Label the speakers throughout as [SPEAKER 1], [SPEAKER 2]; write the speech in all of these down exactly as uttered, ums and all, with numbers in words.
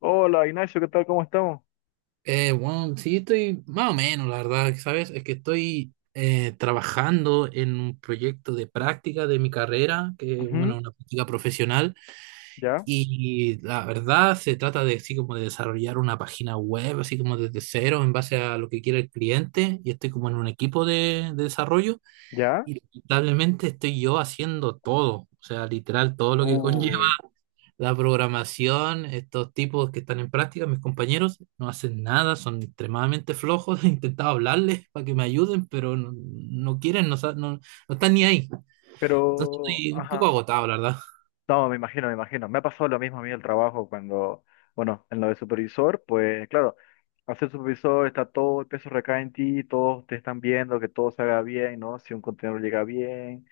[SPEAKER 1] Hola Ignacio, ¿qué tal? ¿Cómo estamos?
[SPEAKER 2] Eh, bueno, sí, estoy más o menos, la verdad, ¿sabes? Es que estoy eh, trabajando en un proyecto de práctica de mi carrera, que bueno,
[SPEAKER 1] Ujú.
[SPEAKER 2] una práctica profesional,
[SPEAKER 1] ¿Ya?
[SPEAKER 2] y la verdad se trata de así como de desarrollar una página web, así como desde cero, en base a lo que quiere el cliente, y estoy como en un equipo de, de desarrollo,
[SPEAKER 1] ¿Ya?
[SPEAKER 2] y lamentablemente estoy yo haciendo todo, o sea, literal, todo lo que conlleva.
[SPEAKER 1] Uy,
[SPEAKER 2] La programación, estos tipos que están en práctica, mis compañeros, no hacen nada, son extremadamente flojos. He intentado hablarles para que me ayuden, pero no, no quieren, no, sa- no, no están ni ahí. Entonces
[SPEAKER 1] pero,
[SPEAKER 2] estoy un poco
[SPEAKER 1] ajá.
[SPEAKER 2] agotado, la verdad.
[SPEAKER 1] No, me imagino, me imagino. Me ha pasado lo mismo a mí en el trabajo cuando, bueno, en lo de supervisor, pues claro, al ser supervisor está todo, el peso recae en ti, todos te están viendo que todo se haga bien, ¿no? Si un contenedor llega bien,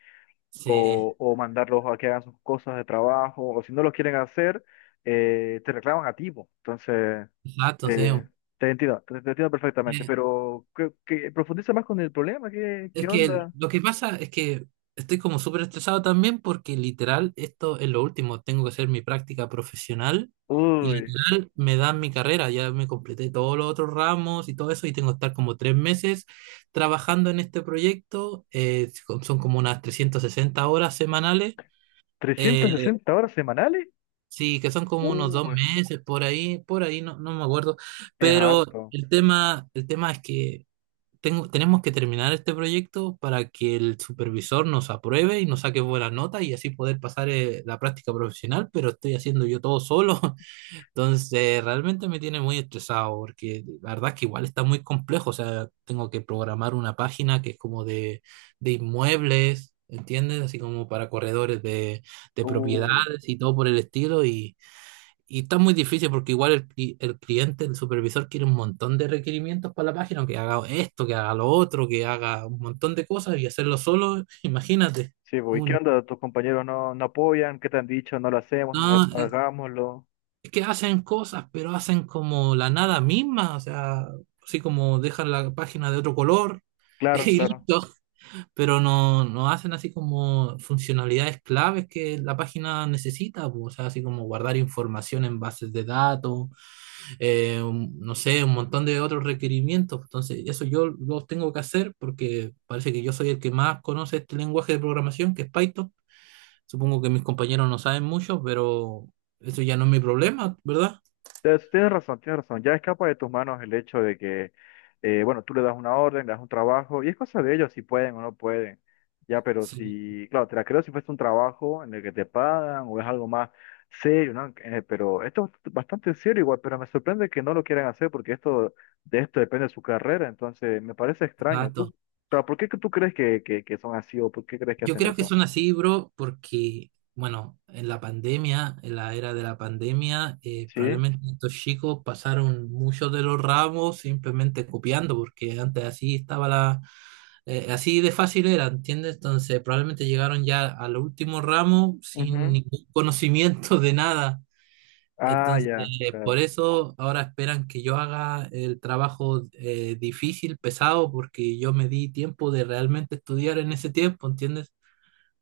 [SPEAKER 2] Sí,
[SPEAKER 1] o, o mandarlos a que hagan sus cosas de trabajo, o si no lo quieren hacer, eh, te reclaman a ti, po. Entonces...
[SPEAKER 2] exacto, sí.
[SPEAKER 1] Eh, te entiendo, te, te entiendo perfectamente,
[SPEAKER 2] Eh,
[SPEAKER 1] pero que, que profundiza más con el problema, ¿qué, qué
[SPEAKER 2] Es que el-
[SPEAKER 1] onda?
[SPEAKER 2] lo que pasa es que estoy como súper estresado también porque literal esto es lo último. Tengo que hacer mi práctica profesional y
[SPEAKER 1] Uy.
[SPEAKER 2] literal me dan mi carrera. Ya me completé todos los otros ramos y todo eso y tengo que estar como tres meses trabajando en este proyecto. eh, son son como unas trescientas sesenta horas semanales. eh,
[SPEAKER 1] ¿Trescientas sesenta horas semanales?
[SPEAKER 2] sí, que son como unos dos
[SPEAKER 1] Uy,
[SPEAKER 2] meses por ahí, por ahí, no, no me acuerdo.
[SPEAKER 1] es
[SPEAKER 2] Pero
[SPEAKER 1] harto.
[SPEAKER 2] el tema, el tema es que tengo, tenemos que terminar este proyecto para que el supervisor nos apruebe y nos saque buena nota y así poder pasar eh, la práctica profesional, pero estoy haciendo yo todo solo. Entonces, realmente me tiene muy estresado porque la verdad es que igual está muy complejo. O sea, tengo que programar una página que es como de, de inmuebles, ¿entiendes? Así como para corredores de, de
[SPEAKER 1] Uy,
[SPEAKER 2] propiedades y todo por el estilo y... Y está muy difícil porque igual el, cli- el cliente, el supervisor quiere un montón de requerimientos para la página, que haga esto, que haga lo otro, que haga un montón de cosas y hacerlo solo, imagínate.
[SPEAKER 1] sí, pues, ¿y qué
[SPEAKER 2] Un-
[SPEAKER 1] onda? ¿Tus compañeros no, no apoyan? ¿Qué te han dicho? No lo hacemos, no lo
[SPEAKER 2] no, eh,
[SPEAKER 1] hagámoslo.
[SPEAKER 2] es que hacen cosas, pero hacen como la nada misma, o sea, así como dejan la página de otro color
[SPEAKER 1] Claro,
[SPEAKER 2] y
[SPEAKER 1] claro.
[SPEAKER 2] listo, pero no, no hacen así como funcionalidades claves que la página necesita, pues, o sea, así como guardar información en bases de datos eh, un- no sé, un montón de otros requerimientos. Entonces, eso yo los tengo que hacer porque parece que yo soy el que más conoce este lenguaje de programación, que es Python. Supongo que mis compañeros no saben mucho, pero eso ya no es mi problema, ¿verdad?
[SPEAKER 1] Tienes tienes razón, tienes razón. Ya escapa de tus manos el hecho de que, eh, bueno, tú le das una orden, le das un trabajo, y es cosa de ellos si pueden o no pueden. Ya, pero
[SPEAKER 2] Sí,
[SPEAKER 1] si, claro, te la creo si fuese un trabajo en el que te pagan o es algo más serio, ¿no? Eh, pero esto es bastante serio igual, pero me sorprende que no lo quieran hacer porque esto, de esto depende de su carrera, entonces me parece extraño. Tú,
[SPEAKER 2] exacto.
[SPEAKER 1] claro, ¿por qué que tú crees que, que, que, son así o por qué crees que
[SPEAKER 2] Yo
[SPEAKER 1] hacen
[SPEAKER 2] creo que
[SPEAKER 1] eso?
[SPEAKER 2] son así, bro, porque, bueno, en la pandemia, en la era de la pandemia, eh,
[SPEAKER 1] ¿Sí?
[SPEAKER 2] probablemente estos chicos pasaron muchos de los ramos simplemente copiando, porque antes así estaba la, eh, así de fácil era, ¿entiendes? Entonces probablemente llegaron ya al último ramo sin
[SPEAKER 1] Ujú.
[SPEAKER 2] ningún conocimiento de nada.
[SPEAKER 1] Ah,
[SPEAKER 2] Entonces,
[SPEAKER 1] ya,
[SPEAKER 2] por
[SPEAKER 1] claro.
[SPEAKER 2] eso ahora esperan que yo haga el trabajo eh, difícil, pesado, porque yo me di tiempo de realmente estudiar en ese tiempo, ¿entiendes?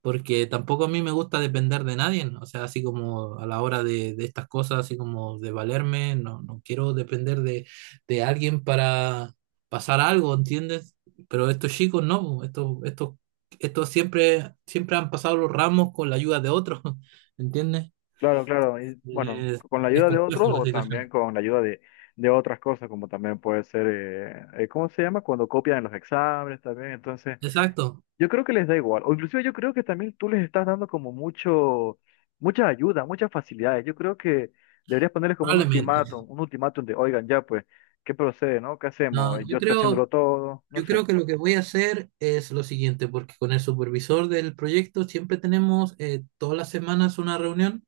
[SPEAKER 2] Porque tampoco a mí me gusta depender de nadie, ¿no? O sea, así como a la hora de, de estas cosas, así como de valerme, no, no quiero depender de, de alguien para pasar algo, ¿entiendes? Pero estos chicos no, po, estos, estos, estos siempre, siempre han pasado los ramos con la ayuda de otros, ¿entiendes?
[SPEAKER 1] Claro, claro. Y bueno,
[SPEAKER 2] Es,
[SPEAKER 1] con la
[SPEAKER 2] es
[SPEAKER 1] ayuda de otros
[SPEAKER 2] complejo la
[SPEAKER 1] o también
[SPEAKER 2] situación.
[SPEAKER 1] con la ayuda de, de otras cosas, como también puede ser, eh, eh, ¿cómo se llama? Cuando copian en los exámenes también. Entonces,
[SPEAKER 2] Exacto,
[SPEAKER 1] yo creo que les da igual. O inclusive yo creo que también tú les estás dando como mucho, mucha ayuda, muchas facilidades. Yo creo que deberías ponerles como un
[SPEAKER 2] probablemente.
[SPEAKER 1] ultimátum, un ultimátum de, oigan, ya pues, ¿qué procede, no? ¿Qué
[SPEAKER 2] No,
[SPEAKER 1] hacemos?
[SPEAKER 2] yo
[SPEAKER 1] Yo estoy
[SPEAKER 2] creo,
[SPEAKER 1] haciéndolo todo, no
[SPEAKER 2] yo
[SPEAKER 1] sé.
[SPEAKER 2] creo que lo que voy a hacer es lo siguiente, porque con el supervisor del proyecto siempre tenemos eh, todas las semanas una reunión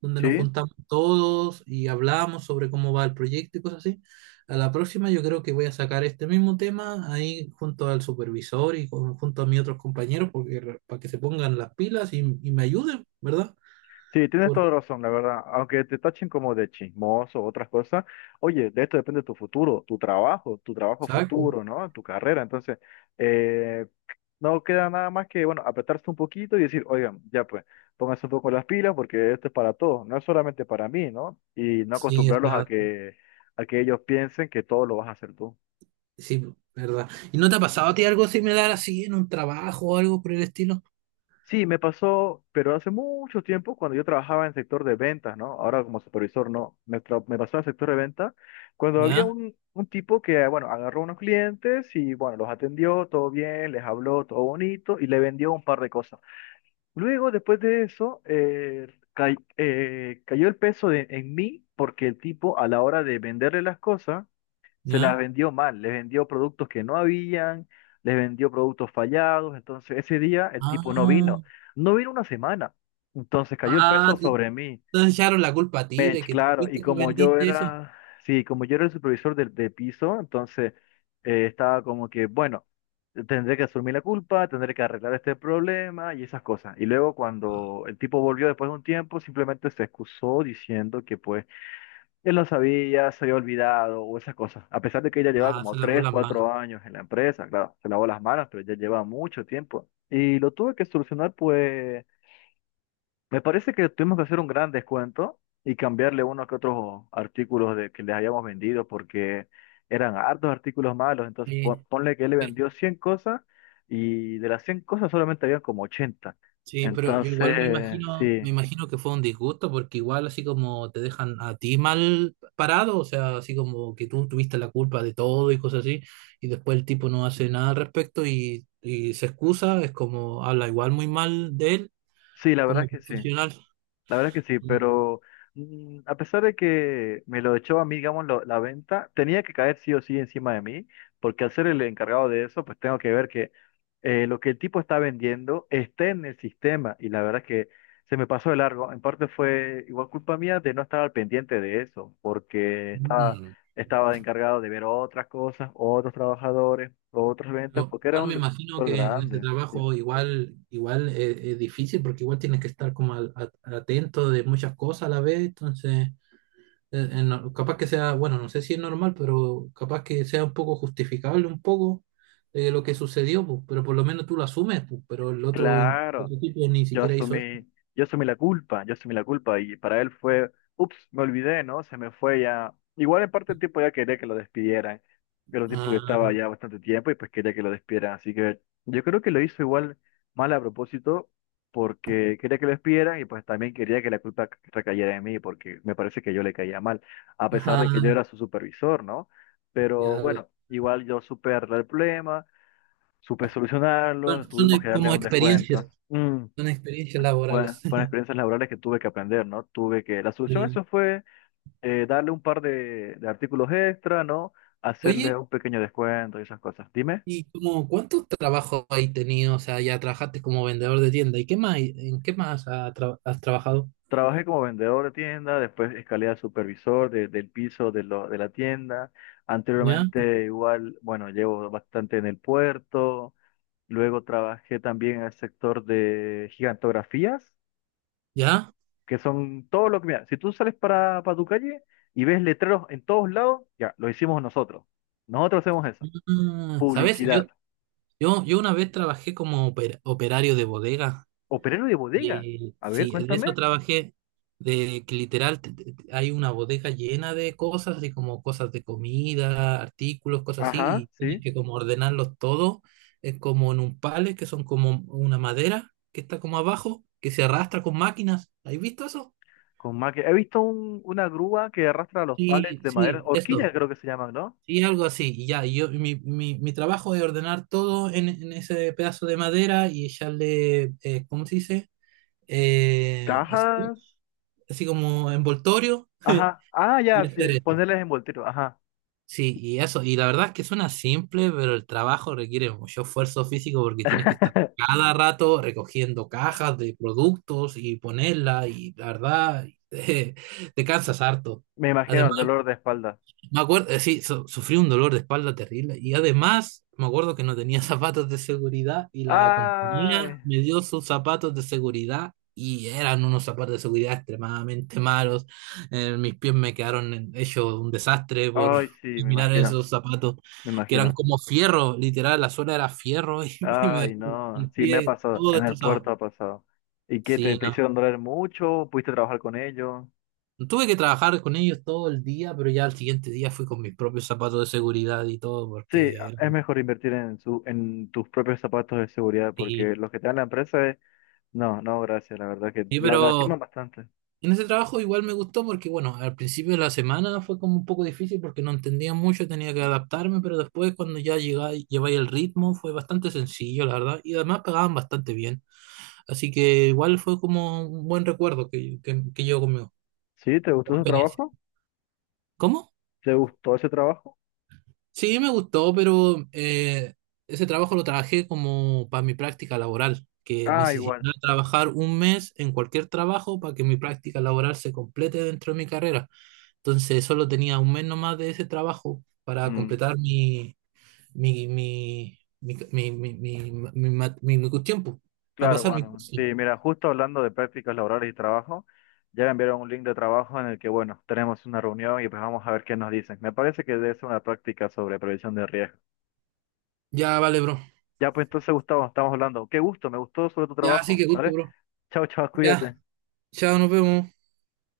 [SPEAKER 2] donde nos
[SPEAKER 1] Sí,
[SPEAKER 2] juntamos todos y hablamos sobre cómo va el proyecto y cosas así. A la próxima yo creo que voy a sacar este mismo tema ahí junto al supervisor y con- junto a mis otros compañeros porque, re- para que se pongan las pilas y, y me ayuden, ¿verdad?
[SPEAKER 1] sí, tienes toda
[SPEAKER 2] Por-
[SPEAKER 1] la razón, la verdad. Aunque te tachen como de chismoso o otras cosas, oye, de esto depende tu futuro, tu trabajo, tu trabajo
[SPEAKER 2] exacto.
[SPEAKER 1] futuro, ¿no? Tu carrera. Entonces, eh, no queda nada más que, bueno, apretarse un poquito y decir, oigan, ya pues, pónganse un poco las pilas porque esto es para todos, no es solamente para mí, ¿no? Y no
[SPEAKER 2] Sí,
[SPEAKER 1] acostumbrarlos a
[SPEAKER 2] está,
[SPEAKER 1] que, a que ellos piensen que todo lo vas a hacer tú.
[SPEAKER 2] sí, ¿verdad? ¿Y no te ha pasado a ti algo similar así en un trabajo o algo por el estilo?
[SPEAKER 1] Sí, me pasó, pero hace mucho tiempo cuando yo trabajaba en el sector de ventas, ¿no? Ahora como supervisor, no. Me, tra- me pasó en el sector de ventas cuando había
[SPEAKER 2] ¿Ya?
[SPEAKER 1] un, un tipo que, bueno, agarró unos clientes y, bueno, los atendió, todo bien, les habló, todo bonito y le vendió un par de cosas. Luego, después de eso, eh, cay- eh, cayó el peso de- en mí porque el tipo a la hora de venderle las cosas, se las
[SPEAKER 2] ¿Ya?
[SPEAKER 1] vendió mal, les vendió productos que no habían, les vendió productos fallados, entonces ese día el tipo no
[SPEAKER 2] Ah,
[SPEAKER 1] vino, no vino una semana, entonces cayó el
[SPEAKER 2] ah,
[SPEAKER 1] peso
[SPEAKER 2] te
[SPEAKER 1] sobre mí.
[SPEAKER 2] te echaron la culpa a ti
[SPEAKER 1] Eh,
[SPEAKER 2] de que tú
[SPEAKER 1] claro, y
[SPEAKER 2] fuiste que
[SPEAKER 1] como yo
[SPEAKER 2] vendiste eso.
[SPEAKER 1] era, sí, como yo era el supervisor del de piso, entonces eh, estaba como que, bueno, tendré que asumir la culpa, tendré que arreglar este problema y esas cosas, y luego cuando el tipo volvió después de un tiempo, simplemente se excusó diciendo que pues él no sabía, se había olvidado o esas cosas. A pesar de que ella lleva
[SPEAKER 2] Ah,
[SPEAKER 1] como
[SPEAKER 2] se lavó
[SPEAKER 1] tres
[SPEAKER 2] las manos.
[SPEAKER 1] cuatro años en la empresa, claro, se lavó las manos, pero ya lleva mucho tiempo. Y lo tuve que solucionar, pues me parece que tuvimos que hacer un gran descuento y cambiarle uno que otros artículos de, que les habíamos vendido porque eran hartos artículos malos. Entonces pon-
[SPEAKER 2] Sí,
[SPEAKER 1] ponle que él le
[SPEAKER 2] sí,
[SPEAKER 1] vendió cien cosas y de las cien cosas solamente habían como ochenta.
[SPEAKER 2] sí, pero yo igual me
[SPEAKER 1] Entonces,
[SPEAKER 2] imagino, me
[SPEAKER 1] sí,
[SPEAKER 2] imagino que fue un disgusto porque igual así como te dejan a ti mal parado, o sea, así como que tú tuviste la culpa de todo y cosas así, y después el tipo no hace nada al respecto y, y se excusa, es como habla igual muy mal de él
[SPEAKER 1] sí, la verdad
[SPEAKER 2] como
[SPEAKER 1] es que sí.
[SPEAKER 2] profesional.
[SPEAKER 1] La verdad que sí, pero mm, a pesar de que me lo echó a mí, digamos, lo- la venta, tenía que caer sí o sí encima de mí, porque al ser el encargado de eso, pues tengo que ver que eh, lo que el tipo está vendiendo esté en el sistema. Y la verdad es que se me pasó de largo. En parte fue igual culpa mía de no estar al pendiente de eso, porque esta-
[SPEAKER 2] Mm,
[SPEAKER 1] estaba de encargado de ver otras cosas, otros trabajadores, otras ventas,
[SPEAKER 2] Pero
[SPEAKER 1] porque era
[SPEAKER 2] igual
[SPEAKER 1] un
[SPEAKER 2] me imagino
[SPEAKER 1] sector
[SPEAKER 2] que en ese
[SPEAKER 1] grande. Sí.
[SPEAKER 2] trabajo igual, igual es, es difícil porque igual tienes que estar como al- a- atento de muchas cosas a la vez, entonces eh, eh, no- capaz que sea, bueno, no sé si es normal, pero capaz que sea un poco justificable un poco de lo que sucedió, pues, pero por lo menos tú lo asumes, pues, pero el otro, in- el
[SPEAKER 1] Claro.
[SPEAKER 2] otro tipo ni
[SPEAKER 1] Yo
[SPEAKER 2] siquiera hizo eso.
[SPEAKER 1] asumí, yo asumí la culpa, yo asumí la culpa y para él fue, ups, me olvidé, ¿no? Se me fue ya. Igual en parte el tipo ya quería que lo despidieran, pero el tiempo que estaba
[SPEAKER 2] Ah,
[SPEAKER 1] ya bastante tiempo y pues quería que lo despidieran. Así que yo creo que lo hizo igual mal a propósito porque quería que lo despidieran y pues también quería que la culpa c- recayera en mí porque me parece que yo le caía mal, a pesar de que yo
[SPEAKER 2] ajá,
[SPEAKER 1] era su supervisor, ¿no? Pero
[SPEAKER 2] ya lo-
[SPEAKER 1] bueno, igual yo supe arreglar el problema, supe solucionarlo,
[SPEAKER 2] son, son
[SPEAKER 1] tuvimos que darle
[SPEAKER 2] como
[SPEAKER 1] un descuento.
[SPEAKER 2] experiencias,
[SPEAKER 1] Mm,
[SPEAKER 2] son experiencias
[SPEAKER 1] bueno,
[SPEAKER 2] laborales.
[SPEAKER 1] fueron experiencias laborales que tuve que aprender, ¿no? Tuve que, la solución a
[SPEAKER 2] Sí.
[SPEAKER 1] eso fue eh, darle un par de, de artículos extra, ¿no? Hacerle
[SPEAKER 2] Oye,
[SPEAKER 1] un pequeño descuento y esas cosas. Dime,
[SPEAKER 2] ¿y como cuántos trabajos has tenido? O sea, ya trabajaste como vendedor de tienda. ¿Y qué más? ¿En qué más ha tra- has trabajado?
[SPEAKER 1] trabajé como vendedor de tienda, después escalé a supervisor de- del piso de, lo- de la tienda.
[SPEAKER 2] ¿Ya?
[SPEAKER 1] Anteriormente igual, bueno, llevo bastante en el puerto. Luego trabajé también en el sector de gigantografías.
[SPEAKER 2] ¿Ya?
[SPEAKER 1] Que son todo lo que, mira, si tú sales para, para tu calle y ves letreros en todos lados, ya, lo hicimos nosotros. Nosotros hacemos eso.
[SPEAKER 2] Ah, ¿sabes? Yo,
[SPEAKER 1] Publicidad.
[SPEAKER 2] yo, yo una vez trabajé como oper- operario de bodega.
[SPEAKER 1] Operario de bodega.
[SPEAKER 2] Y eh,
[SPEAKER 1] A ver,
[SPEAKER 2] sí, de eso
[SPEAKER 1] cuéntame.
[SPEAKER 2] trabajé, de que literal te- te- te- hay una bodega llena de cosas, así como cosas de comida, artículos, cosas así,
[SPEAKER 1] Ajá,
[SPEAKER 2] y tienes
[SPEAKER 1] sí.
[SPEAKER 2] que como ordenarlos todo, es como en un pallet, que son como una madera que está como abajo, que se arrastra con máquinas. ¿Has visto eso?
[SPEAKER 1] Con más que- He visto un- una grúa que arrastra los palets
[SPEAKER 2] Sí,
[SPEAKER 1] de madera,
[SPEAKER 2] sí,
[SPEAKER 1] horquillas
[SPEAKER 2] eso.
[SPEAKER 1] creo que se llaman, ¿no?
[SPEAKER 2] Sí, algo así. Y ya, y yo, mi, mi, mi trabajo es ordenar todo en, en ese pedazo de madera y echarle, eh, ¿cómo se dice? Eh,
[SPEAKER 1] Cajas.
[SPEAKER 2] Así como envoltorio
[SPEAKER 1] Ajá. Ah, ya,
[SPEAKER 2] y hacer
[SPEAKER 1] sí,
[SPEAKER 2] eso.
[SPEAKER 1] ponerles envoltorio. Ajá.
[SPEAKER 2] Sí, y eso, y la verdad es que suena simple, pero el trabajo requiere mucho esfuerzo físico porque tienes que estar cada rato recogiendo cajas de productos y ponerla, y la verdad, te, te cansas harto.
[SPEAKER 1] Me imagino el dolor de espalda.
[SPEAKER 2] Me acuerdo, eh, sí, su- sufrí un dolor de espalda terrible y además me acuerdo que no tenía zapatos de seguridad y la compañía
[SPEAKER 1] Ay,
[SPEAKER 2] me dio sus zapatos de seguridad y eran unos zapatos de seguridad extremadamente malos. Eh, mis pies me quedaron en- hechos un desastre por
[SPEAKER 1] ay, sí, me
[SPEAKER 2] mirar
[SPEAKER 1] imagino,
[SPEAKER 2] esos zapatos
[SPEAKER 1] me
[SPEAKER 2] que eran
[SPEAKER 1] imagino.
[SPEAKER 2] como fierro, literal, la suela era fierro y me, me
[SPEAKER 1] Ay,
[SPEAKER 2] dejó
[SPEAKER 1] no,
[SPEAKER 2] el
[SPEAKER 1] sí me ha
[SPEAKER 2] pie
[SPEAKER 1] pasado,
[SPEAKER 2] todo
[SPEAKER 1] en el puerto
[SPEAKER 2] destrozado.
[SPEAKER 1] ha pasado. ¿Y qué te,
[SPEAKER 2] Sí,
[SPEAKER 1] te
[SPEAKER 2] no.
[SPEAKER 1] hicieron doler mucho? ¿Pudiste trabajar con ellos?
[SPEAKER 2] Tuve que trabajar con ellos todo el día, pero ya al siguiente día fui con mis propios zapatos de seguridad y todo,
[SPEAKER 1] Sí,
[SPEAKER 2] porque
[SPEAKER 1] es mejor invertir en su, en tus propios zapatos de seguridad,
[SPEAKER 2] sí,
[SPEAKER 1] porque los que te dan la empresa es, no, no, gracias, la verdad que
[SPEAKER 2] sí,
[SPEAKER 1] la lastiman
[SPEAKER 2] pero
[SPEAKER 1] bastante.
[SPEAKER 2] en ese trabajo igual me gustó porque, bueno, al principio de la semana fue como un poco difícil porque no entendía mucho, tenía que adaptarme, pero después cuando ya llegáis, lleváis el ritmo fue bastante sencillo, la verdad, y además pagaban bastante bien. Así que igual fue como un buen recuerdo que, que, que llevo conmigo,
[SPEAKER 1] ¿Sí? ¿Te gustó
[SPEAKER 2] como
[SPEAKER 1] ese
[SPEAKER 2] experiencia.
[SPEAKER 1] trabajo?
[SPEAKER 2] ¿Cómo?
[SPEAKER 1] ¿Te gustó ese trabajo?
[SPEAKER 2] Sí, me gustó, pero eh, ese trabajo lo trabajé como para mi práctica laboral, que
[SPEAKER 1] Ah, igual.
[SPEAKER 2] necesitaba trabajar un mes en cualquier trabajo para que mi práctica laboral se complete dentro de mi carrera. Entonces solo tenía un mes nomás de ese trabajo para
[SPEAKER 1] Mm,
[SPEAKER 2] completar mi, mi, mi, mi, mi, mi, mi, mi ma- mi- mi cuestión, pues, para
[SPEAKER 1] claro,
[SPEAKER 2] pasar mi
[SPEAKER 1] bueno.
[SPEAKER 2] curso.
[SPEAKER 1] Sí, mira, justo hablando de prácticas laborales y trabajo, ya me enviaron un link de trabajo en el que, bueno, tenemos una reunión y pues vamos a ver qué nos dicen. Me parece que debe ser una práctica sobre prevención de riesgo.
[SPEAKER 2] Ya, vale, bro.
[SPEAKER 1] Ya, pues entonces, Gustavo, estamos hablando. Qué gusto, me gustó sobre tu
[SPEAKER 2] Ya, así
[SPEAKER 1] trabajo.
[SPEAKER 2] que gusto,
[SPEAKER 1] ¿Vale?
[SPEAKER 2] bro.
[SPEAKER 1] Chao, chao,
[SPEAKER 2] Ya,
[SPEAKER 1] cuídate.
[SPEAKER 2] chao, nos vemos.